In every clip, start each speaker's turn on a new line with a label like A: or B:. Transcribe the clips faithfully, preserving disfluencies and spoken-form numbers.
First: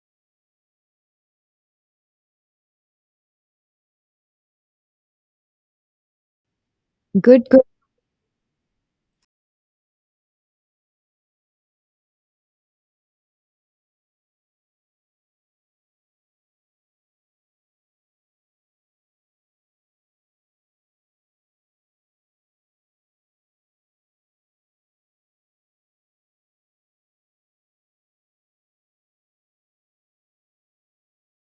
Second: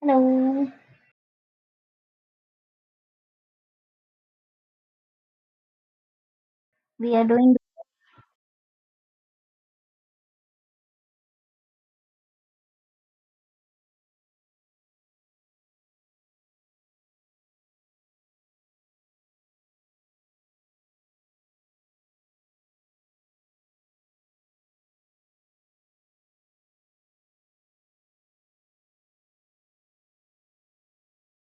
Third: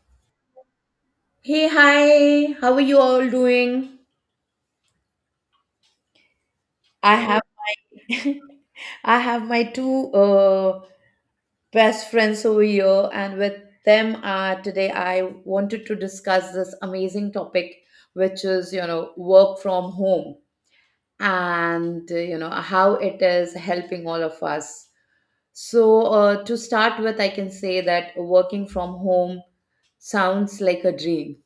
A: Hello,
B: Hey, hi. How are you all doing?
A: we
B: I
A: are
B: have
C: Good,
A: doing.
C: good.
B: I have my two uh, best friends over here, and with them uh, today, I wanted to discuss this amazing topic, which is you know work from home and uh, you know how it is helping all of us. So uh, to start with, I can say that working from home sounds like a dream.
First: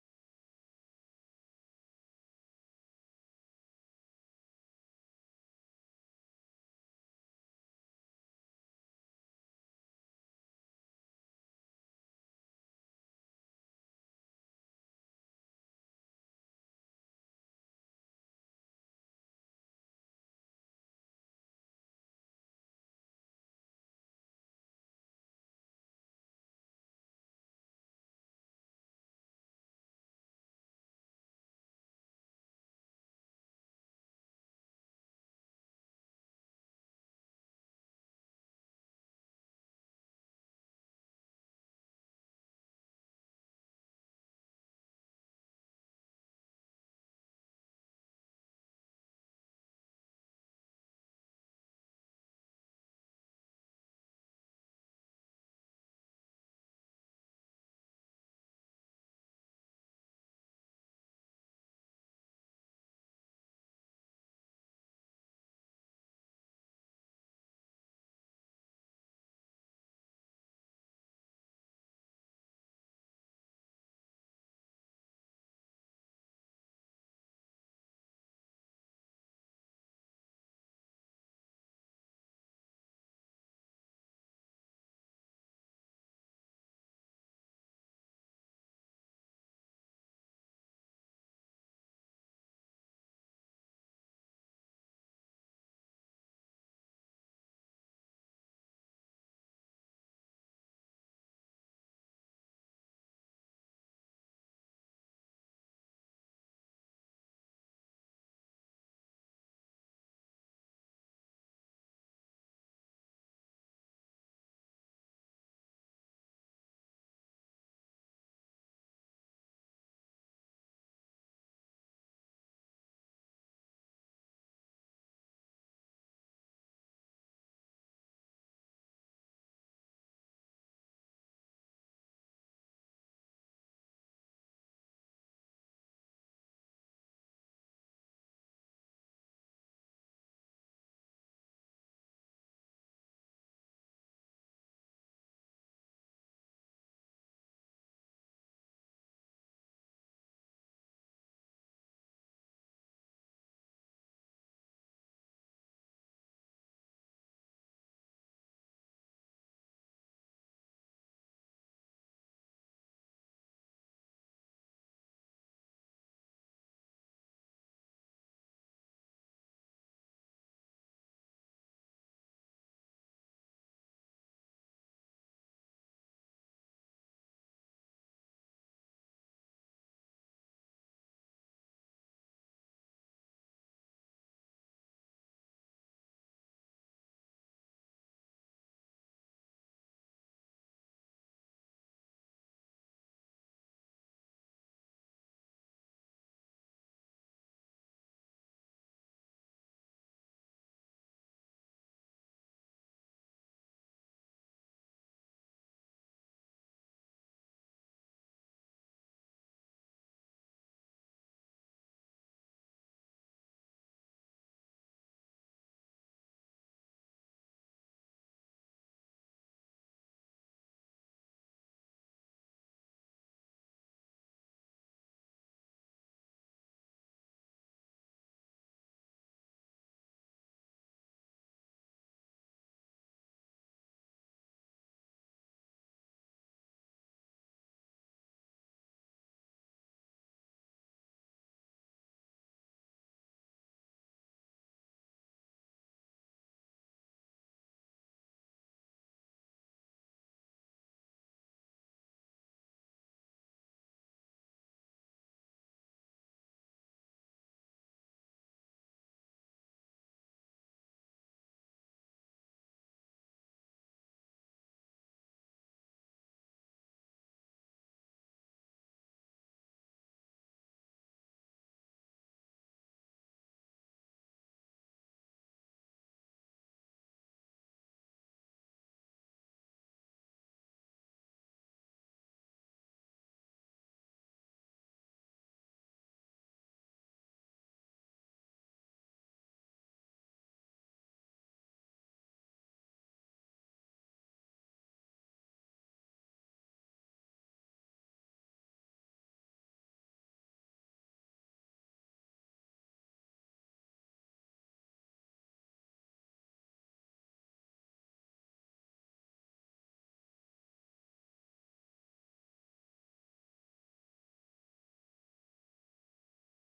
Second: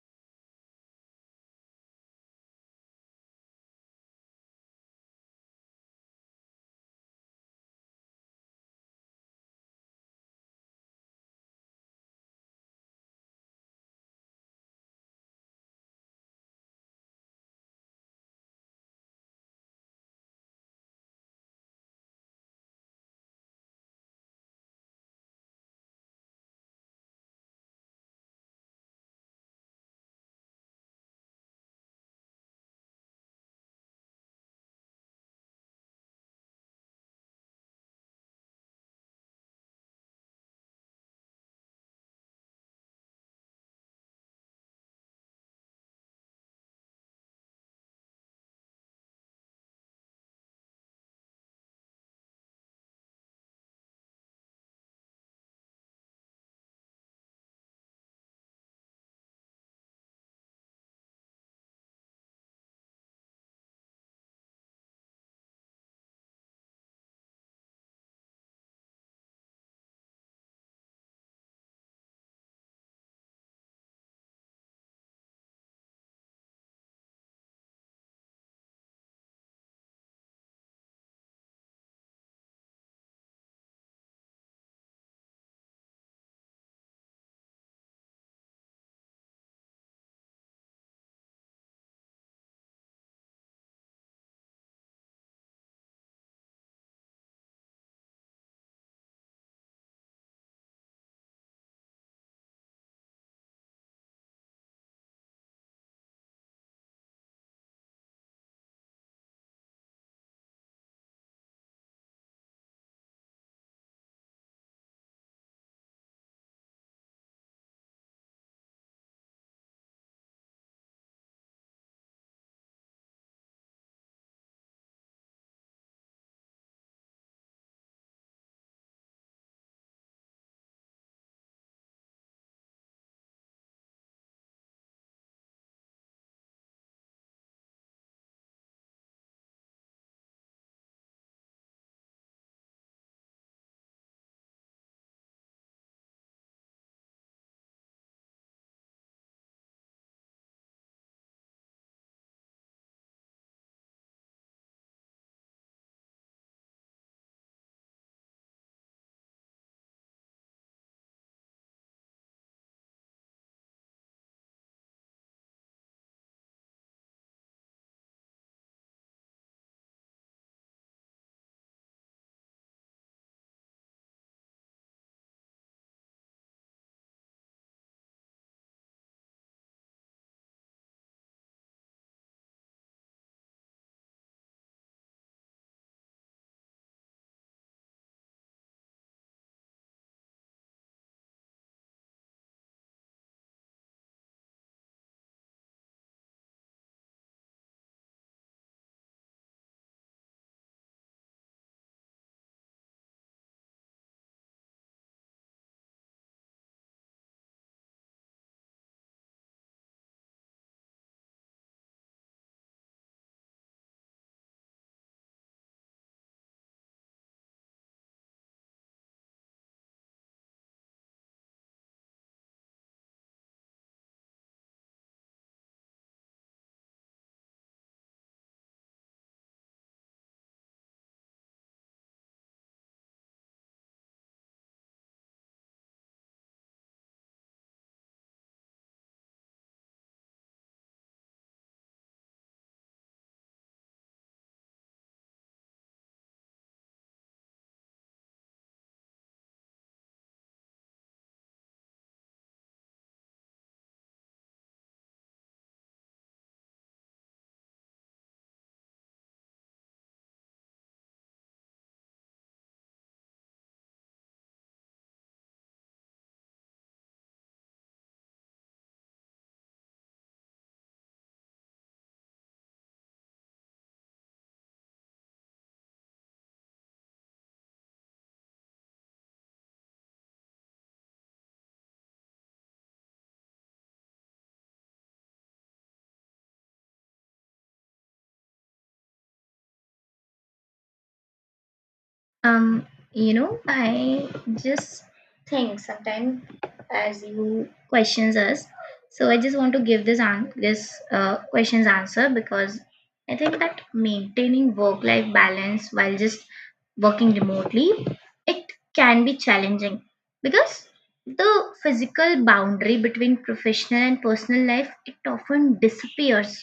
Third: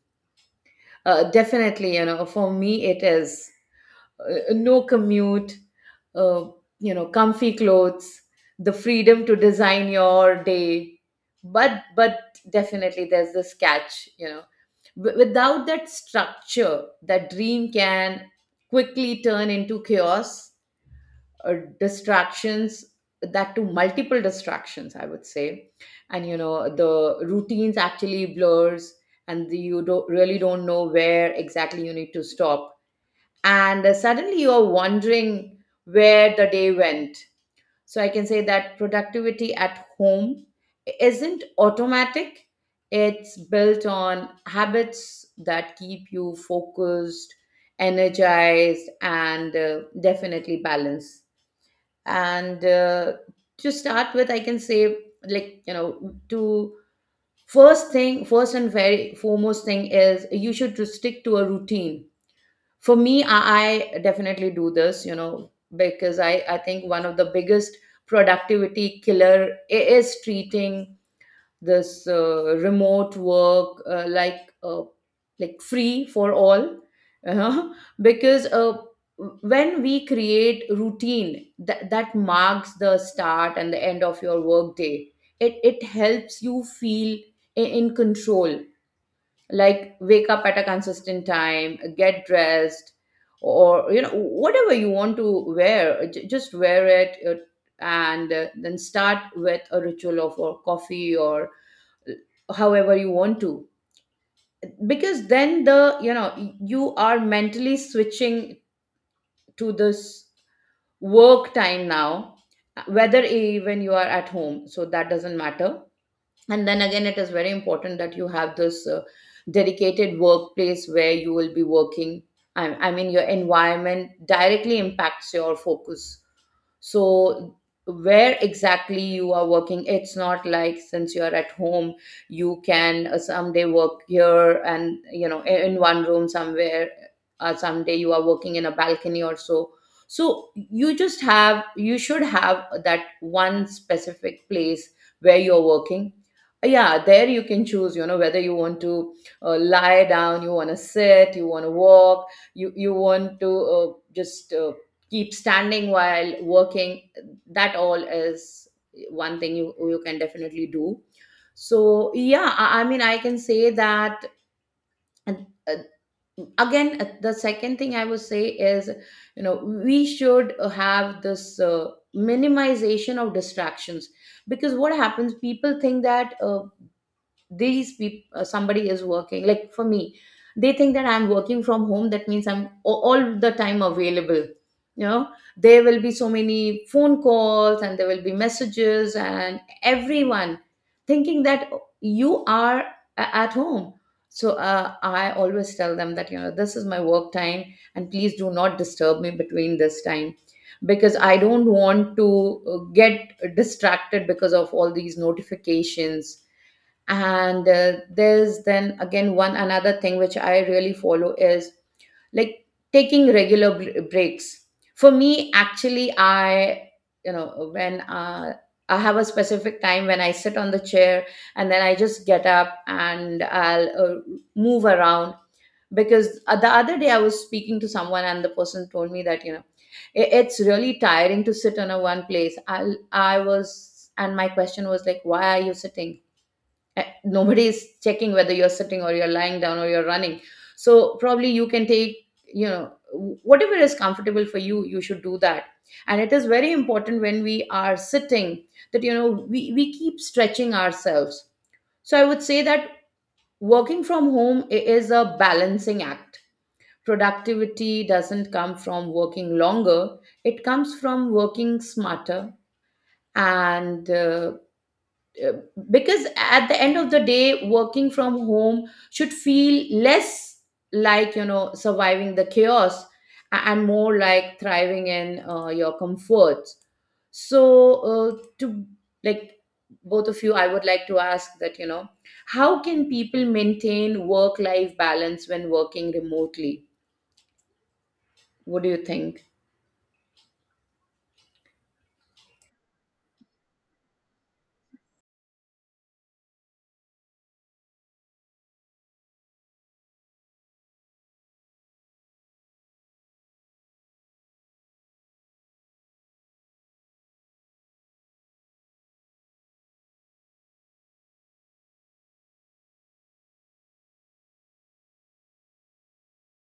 B: Uh, definitely, you know, for me it is. Uh, no commute, uh, you know, comfy clothes, the freedom to design your day. But but definitely there's this catch, you know. W- without that structure, that dream can quickly turn into chaos or distractions, that to multiple distractions I would say. And you know the routines actually blurs and the, you don't really don't know where exactly you need to stop, and uh, suddenly you're wondering where the day went. So I can say that productivity at home isn't automatic, it's built on habits that keep you focused, energized, and uh, definitely balanced. And uh, to start with, I can say, like, you know, to first thing, first and very foremost thing is you should to stick to a routine. For me I, I definitely do this, you know, because i i think one of the biggest productivity killer i- is treating this uh, remote work uh, like uh, like free for all uh, because uh, when we create routine that, that marks the start and the end of your work day, it, it helps you feel i- in control. Like wake up at a consistent time, get dressed, or you know whatever you want to wear, j- just wear it, uh, and uh, then start with a ritual of or coffee or uh, however you want to, because then the you know you are mentally switching to this work time now, uh, whether even you are at home, so that doesn't matter. And then again, it is very important that you have this uh, dedicated workplace where you will be working. I, I mean your environment directly impacts your focus. So where exactly you are working, it's not like since you are at home you can uh, someday work here and you know i- in one room somewhere, uh, someday you are working in a balcony or so. So you just have you should have that one specific place where you're working. Yeah, there you can choose, you know, whether you want to uh, lie down, you want to sit, you want to walk, you you want to uh, just uh, keep standing while working. That all is one thing you you can definitely do. So yeah, i, I mean I can say that. And, uh, Again, uh, the second thing I would say is, you know, we should uh, have this uh, minimization of distractions. Because what happens, people think that uh, these people uh, somebody is working, like for me they think that I'm working from home, that means I'm a- all the time available. You know, there will be so many phone calls and there will be messages and everyone thinking that you are a- at home. So uh, I always tell them that, you know, this is my work time and please do not disturb me between this time, because I don't want to uh, get distracted because of all these notifications. And uh, there's then again one another thing which I really follow is like taking regular br- breaks. For me actually I, you know, when uh, I have a specific time when I sit on the chair and then I just get up and I'll uh, move around. Because uh, the other day I was speaking to someone and the person told me that, you know, i- it's really tiring to sit on a one place i I was. And my question was like, why are you sitting? Eh, nobody is checking whether you're sitting or you're lying down or you're running. So probably you can take, you know, whatever is comfortable for you, you should do that. And it is very important when we are sitting that, you know, we, we keep stretching ourselves. So I would say that working from home i- is a balancing act. Productivity doesn't come from working longer, it comes from working smarter. And uh, uh, because at the end of the day, working from home should feel less like, you know, surviving the chaos a- and more like thriving in uh, your comforts. So uh, to like both of you, I would like to ask that, you know, how can people maintain work life balance when working remotely? What do you think?
A: um, You know, I just think sometimes, as you questions us, so I just want to give this an this uh, questions answer, because I think that maintaining work life balance while just working remotely, it can be challenging because the physical boundary between professional and personal life it often disappears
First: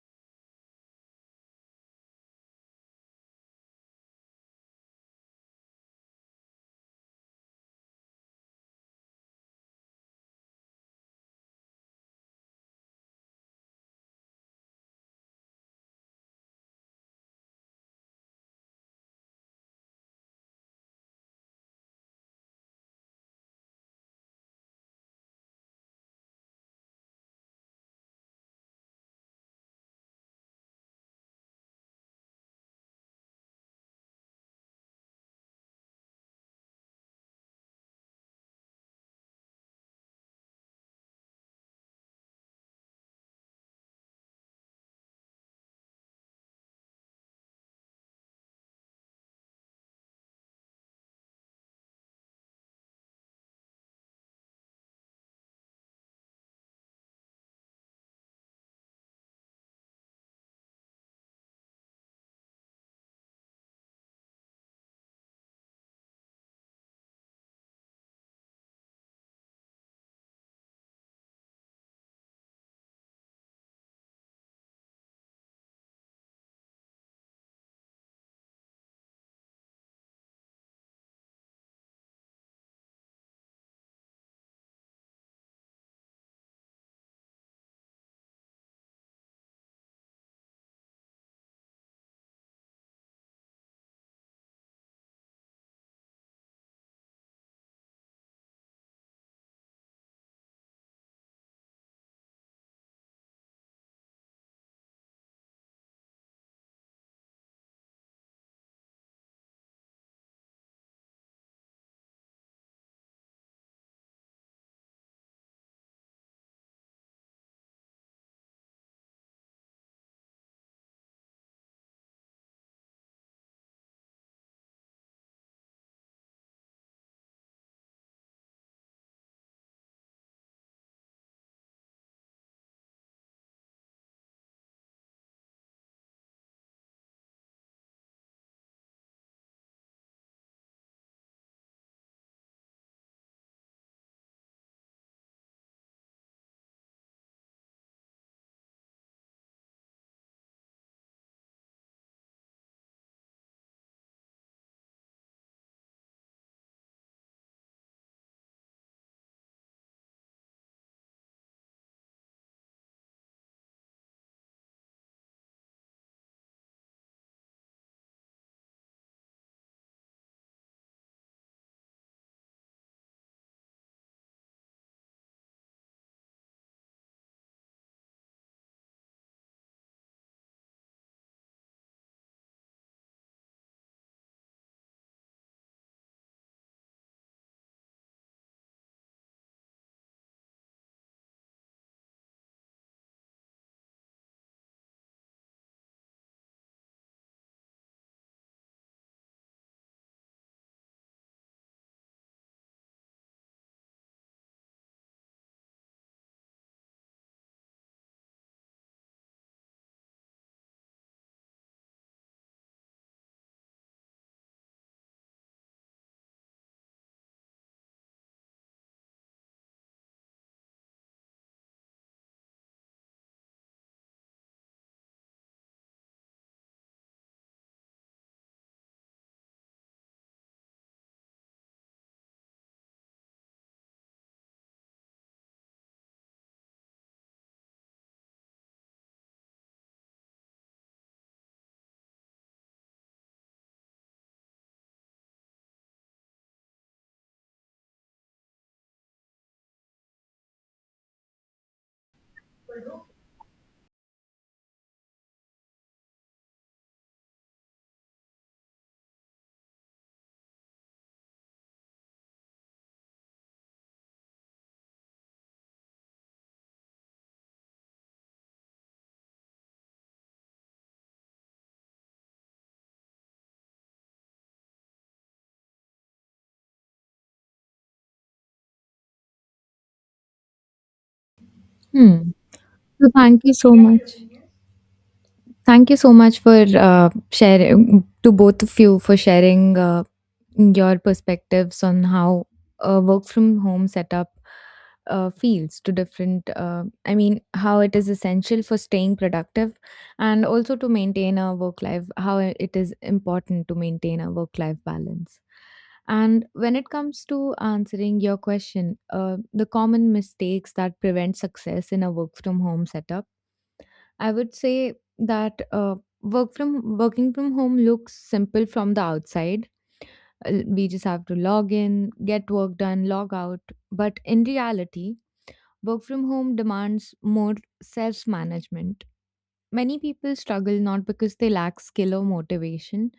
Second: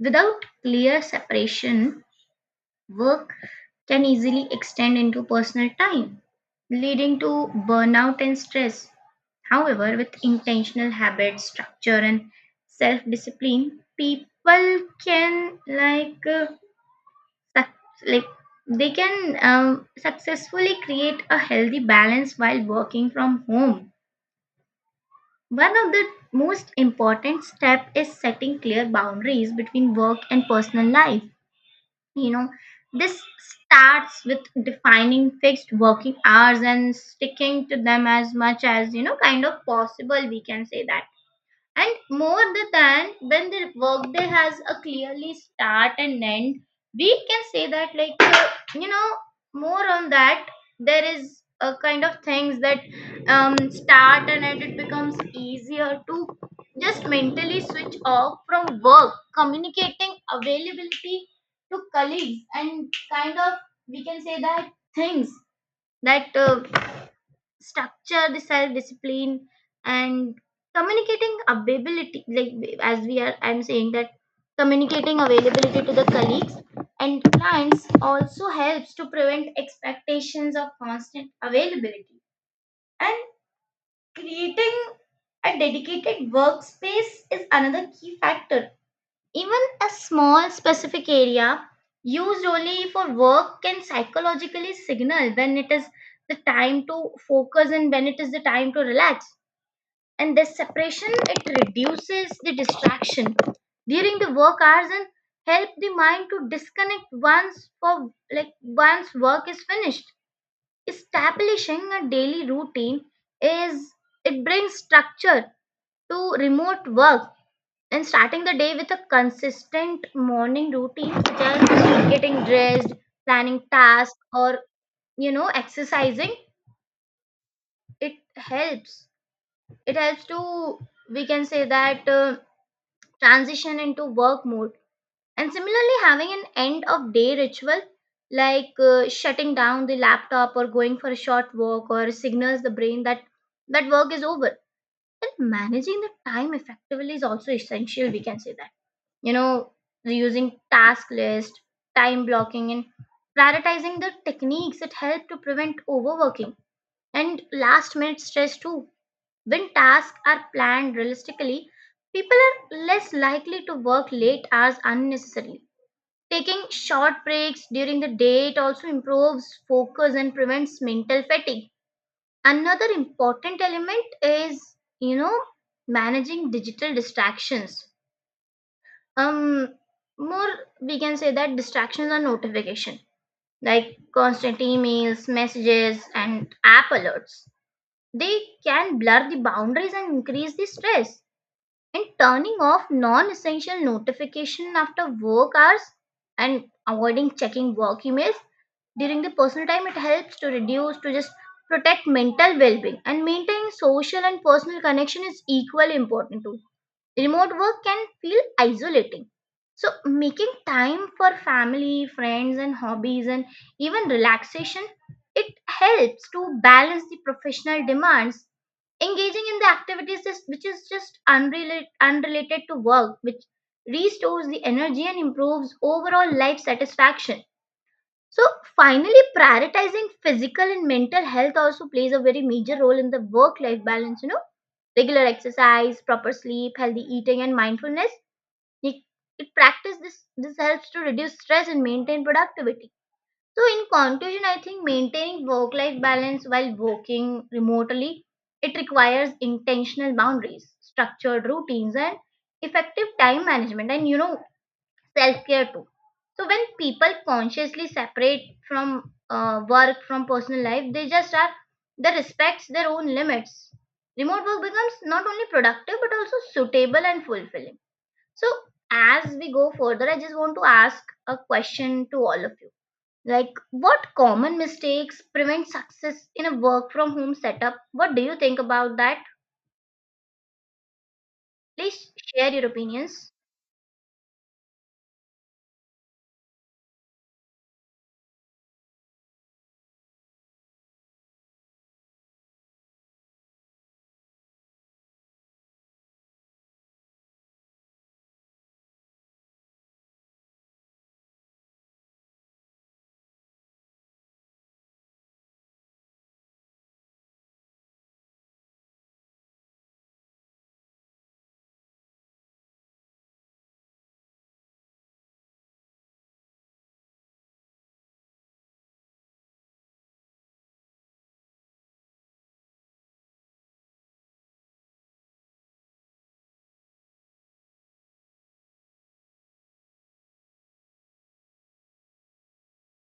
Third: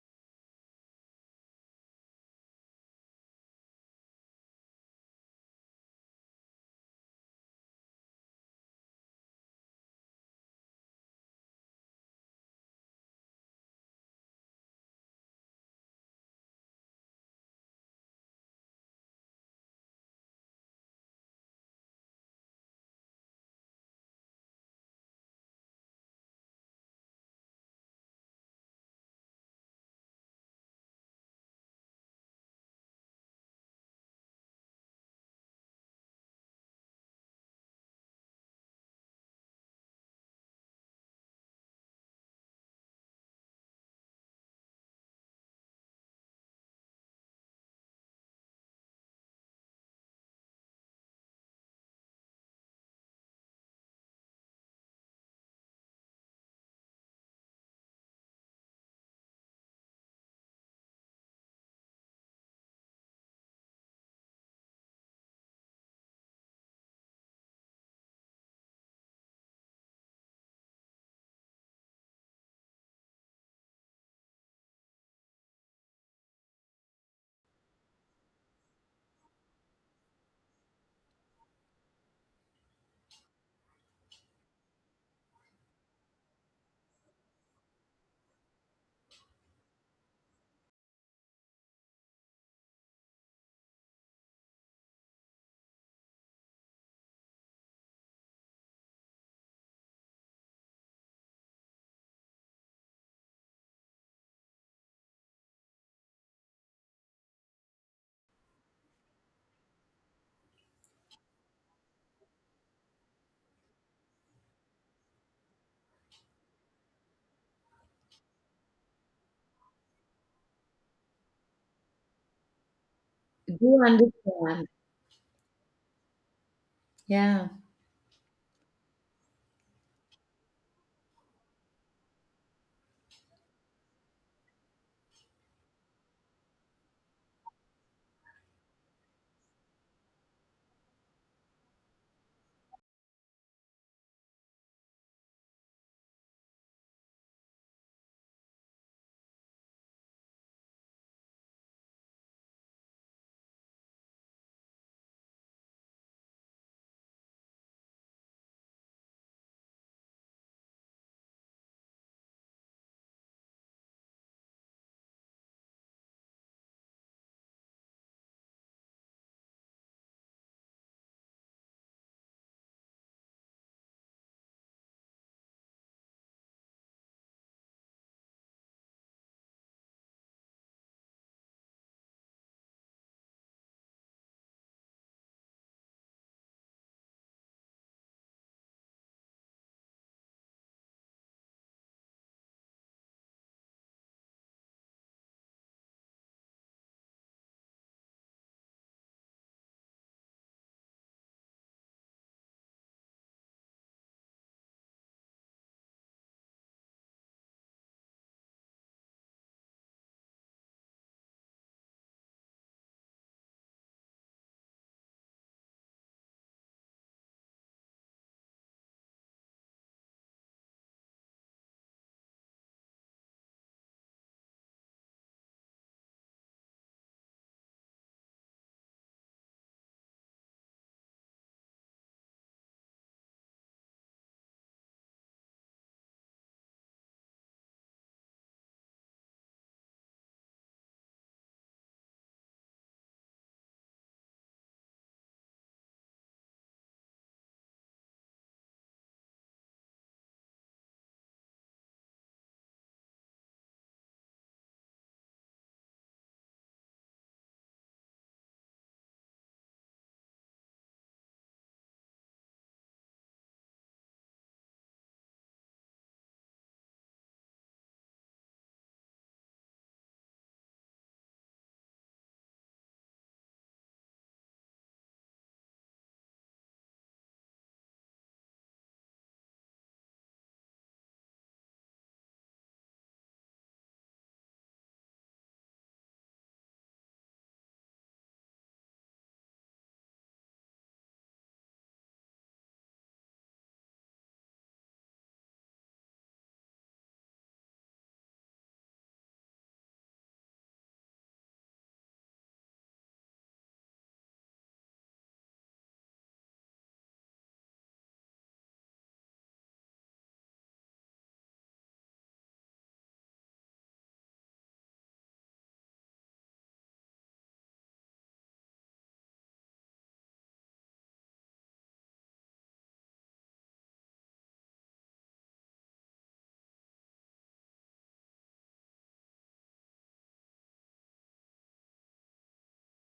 A: without clear separation. Work can easily extend into personal time, leading to burnout and stress. However, with intentional habits, structure, and self discipline, people can like uh, suc- like they can um, successfully create a healthy balance while working from home. One of the most important step is setting clear boundaries between work and personal life. You know, this starts with defining fixed working hours and sticking to them as much as, you know, kind of possible, we can say that. And more the than when the workday has a clearly start and end, we can say that, like, uh, you know, more on that, there is a kind of things that um, start and end it becomes easier to just mentally switch off from work, communicating availability to colleagues, and kind of, we can say that things that uh, structure the self discipline, and communicating availability like as we are, I'm saying that, communicating availability to the colleagues and clients also helps to prevent expectations of constant availability. And creating a dedicated workspace is another key factor. Even a small specific area used only for work can psychologically signal when it is the time to focus and when it is the time to relax. And this separation it reduces the distraction during the work hours and help the mind to disconnect once for like once work is finished. Establishing a daily routine is, it brings structure to remote work, and starting the day with a consistent morning routine such as getting dressed,
B: Do
A: planning
B: you
A: tasks, or
B: understand?
A: you know, exercising,
B: Yeah.
A: it helps, it helps to, we can say that, uh, transition into work mode. And similarly, having an end of day ritual, like uh, shutting down the laptop or going for a short walk or signals the brain that that work is over. And managing the time effectively is also essential, we can say that. You know, using task list, time blocking, and prioritizing the techniques that help to prevent overworking and last minute stress too. When tasks are planned realistically, people are less likely to work late hours unnecessarily. Taking short breaks during the day it also improves focus and prevents mental fatigue. Another important element is, you know, managing digital distractions. um More, we can say that distractions are notification like constant emails, messages, and app alerts. They can blur the boundaries and increase the stress. And turning off non-essential notification after work hours and avoiding checking work emails during the personal time it helps to reduce to just protect mental well-being. And maintaining social and personal connection is equally important too. Remote work can feel isolating. So, making time for family, friends, and hobbies, and even relaxation, it helps to balance the professional demands. Engaging in the activities is- which is just unrelated, unrelated to work, which restores the energy and improves overall life satisfaction. So finally, prioritizing physical and mental health also plays a very major role in the work-life balance. You know, regular exercise, proper sleep, healthy eating, and mindfulness. It, it practice this. This helps to reduce stress and maintain productivity. So in conclusion, I think maintaining work-life balance while working remotely it requires intentional boundaries, structured routines, and effective time management. And you know, self care too. So when people consciously separate from uh, work from personal life, they just are, they respects their own limits. Remote work becomes not only productive but also suitable and fulfilling. So as we go further, I just want to ask a question to all of you. Like what common mistakes prevent success in a work from home setup? What do you think about that? Please
C: Hmm.
A: share your
C: So
A: opinions.
C: thank you so much. Thank you so much for uh, sharing to both of you for sharing uh, your perspectives on how a work from home setup uh, feels to different. Uh, I mean, how it is essential for staying productive and also to maintain a work life. How it is important to maintain a work life balance. And when it comes to answering your question, uh, the common mistakes that prevent success in a work from home setup, I would say that uh, work from working from home looks simple from the outside. Uh, We just have to log in, get work done, log out. But in reality, work from home demands more self management. Many people struggle not because they lack skill or motivation,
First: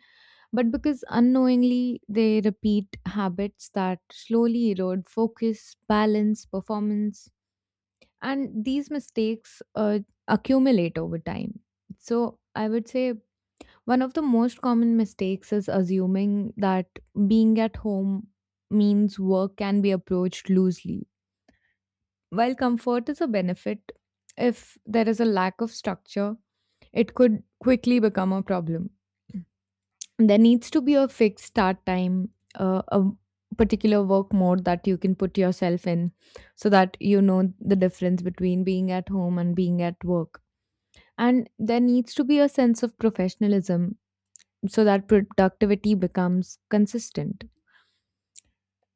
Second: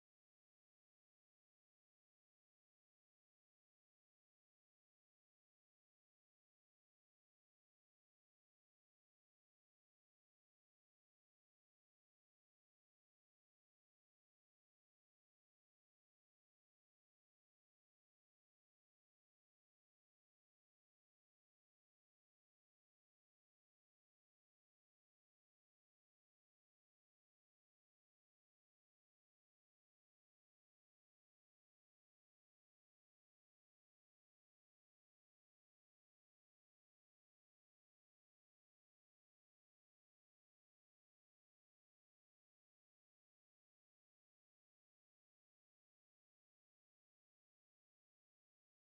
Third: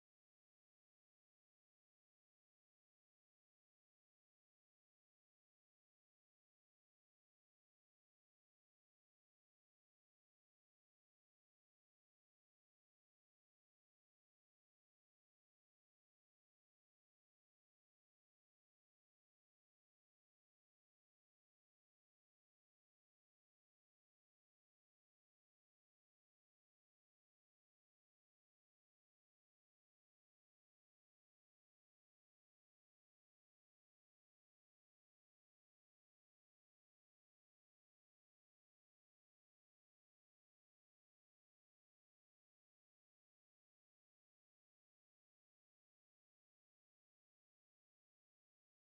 C: but because unknowingly they repeat habits that slowly erode focus, balance, performance, and these mistakes uh, accumulate over time. So I would say one of the most common mistakes is assuming that being at home means work can be approached loosely. While comfort is a benefit, if there is a lack of structure, it could quickly become a problem. There needs to be a fixed start time, uh, a particular work mode that you can put yourself in, so that you know the difference between being at home and being at work. And there needs to be a sense of professionalism so that productivity becomes consistent.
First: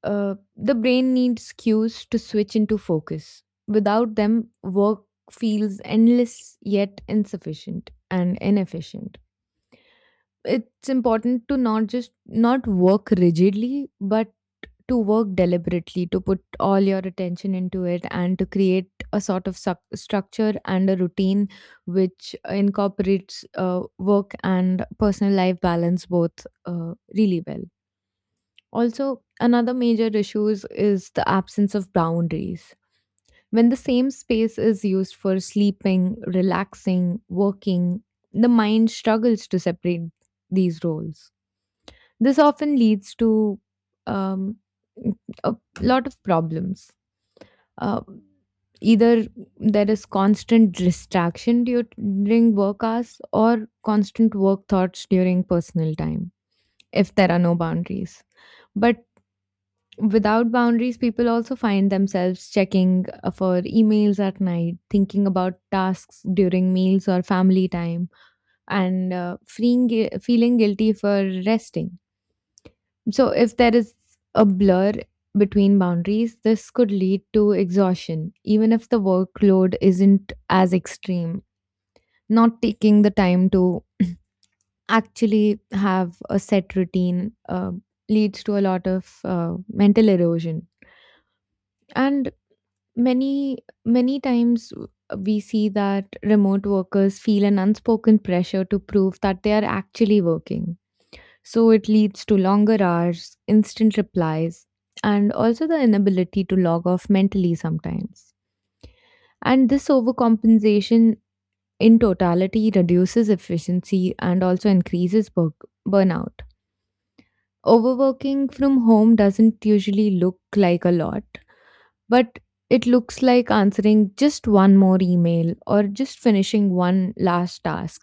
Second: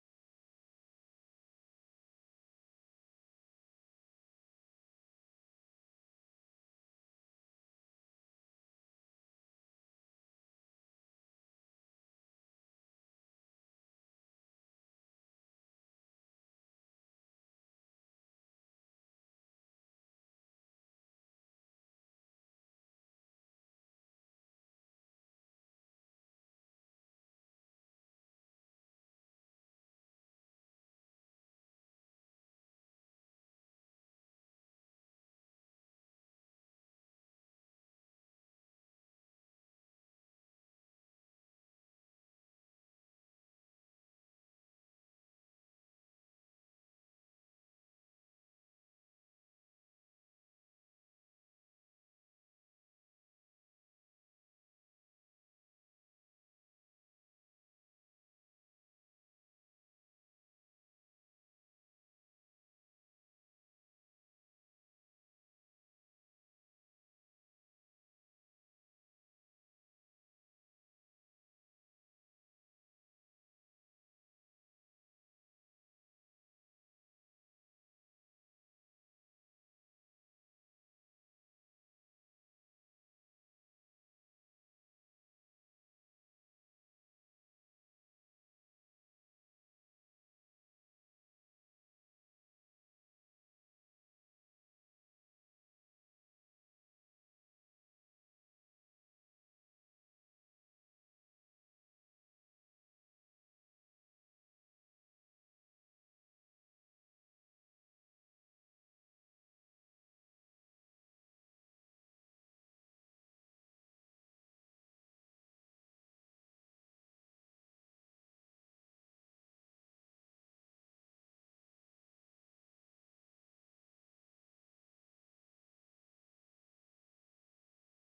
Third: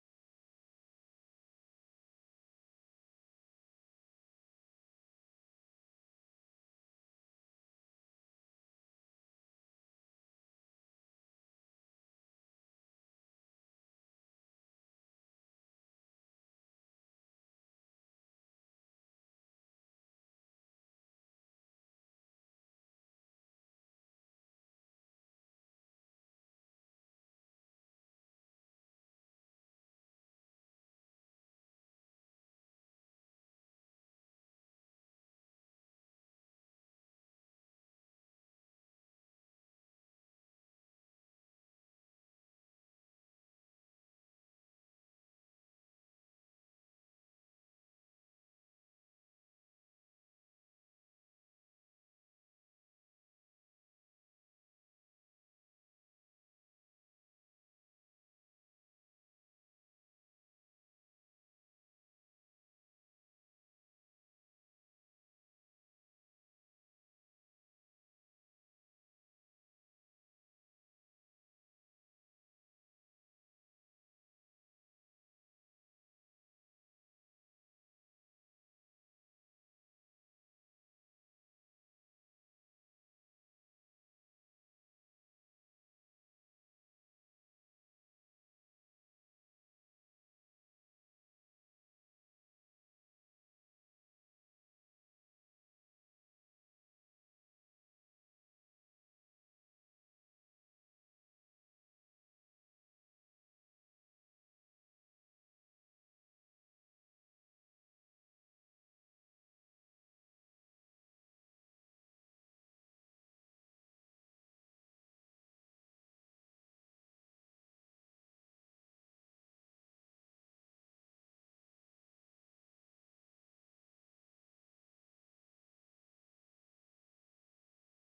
C: Uh, the brain needs cues to switch into focus. Without them, work feels endless yet insufficient and inefficient. It's important to not just not work rigidly but to work deliberately, to put all your attention into it and to create a sort of suc- structure and a routine which incorporates uh, work and personal life balance both uh, really well. Also, another major issue is is the absence of boundaries. When the same space is used for sleeping, relaxing, working, the mind struggles to separate these roles. This often leads to um, a lot of problems. Uh, either there is constant distraction du- during work hours, or constant work thoughts during personal time if there are no boundaries. But without boundaries, people also find themselves checking uh, for emails at night, thinking about tasks during meals or family time, and uh, freeing, gui- feeling guilty for resting. So, if there is a blur between boundaries, this could lead to exhaustion, even if the workload isn't as extreme. Not taking the time to actually have a set routine uh, leads to a lot of uh, mental erosion. And many, many times w- we see that remote workers feel an unspoken pressure to prove that they are actually working. So it leads to longer hours, instant replies, and also the inability to log off mentally sometimes. And this overcompensation in totality reduces efficiency and also increases bur- burnout. Overworking from home doesn't usually look like a lot, but it looks like answering just one more email or just finishing one last task,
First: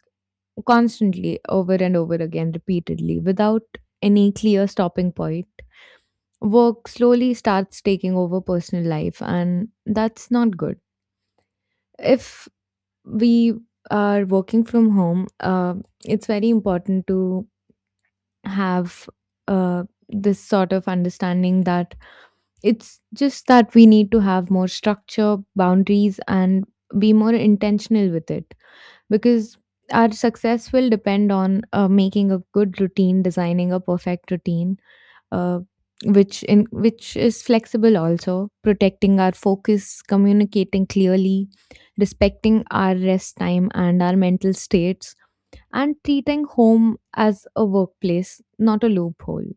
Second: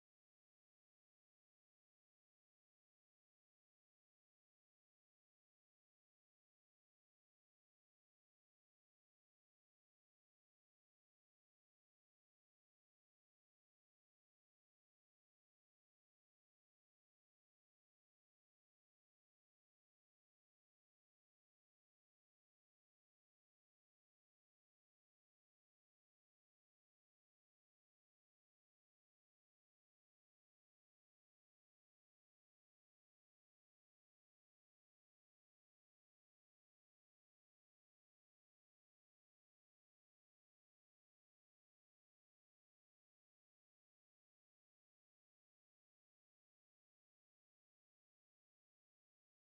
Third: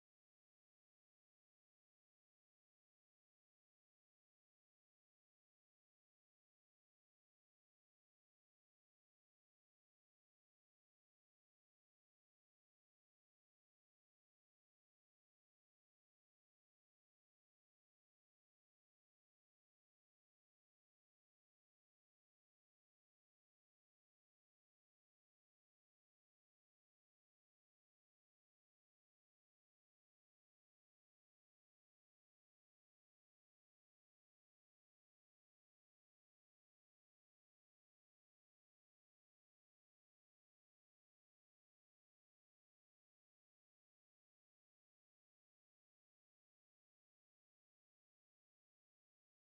C: constantly over and over again repeatedly without any clear stopping point. Work slowly starts taking over personal life, and that's not good. If we are working from home, uh, it's very important to have uh, this sort of understanding that it's just that we need to have more structure, boundaries, and be more intentional with it, because our success will depend on uh, making a good routine, designing a perfect routine uh, which in which is flexible, also protecting our focus, communicating clearly, respecting our rest time and our mental states, and treating home as a workplace, not a loophole.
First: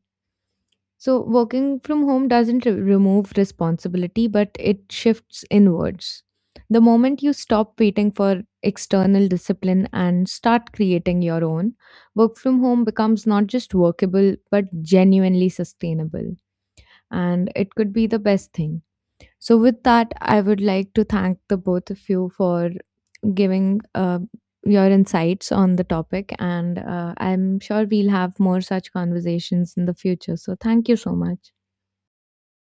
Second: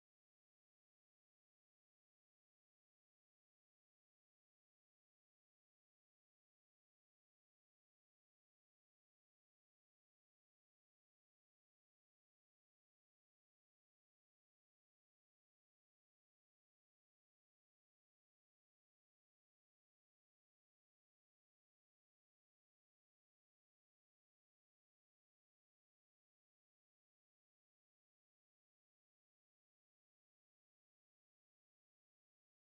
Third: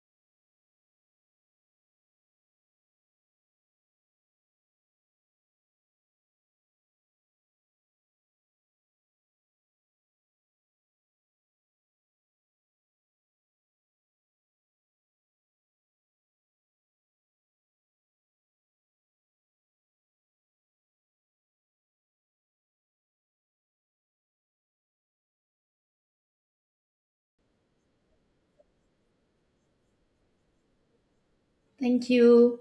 C: So working from home doesn't re- remove responsibility, but it shifts inwards. The moment you stop waiting for external discipline and start creating your own, work from home becomes not just workable but genuinely sustainable, and it could be the best thing. So, with that, I would like to thank the both of you for giving uh, your insights on the topic, and uh, I'm sure we'll have more such conversations in the future. So, thank you so much.
B: Thank you.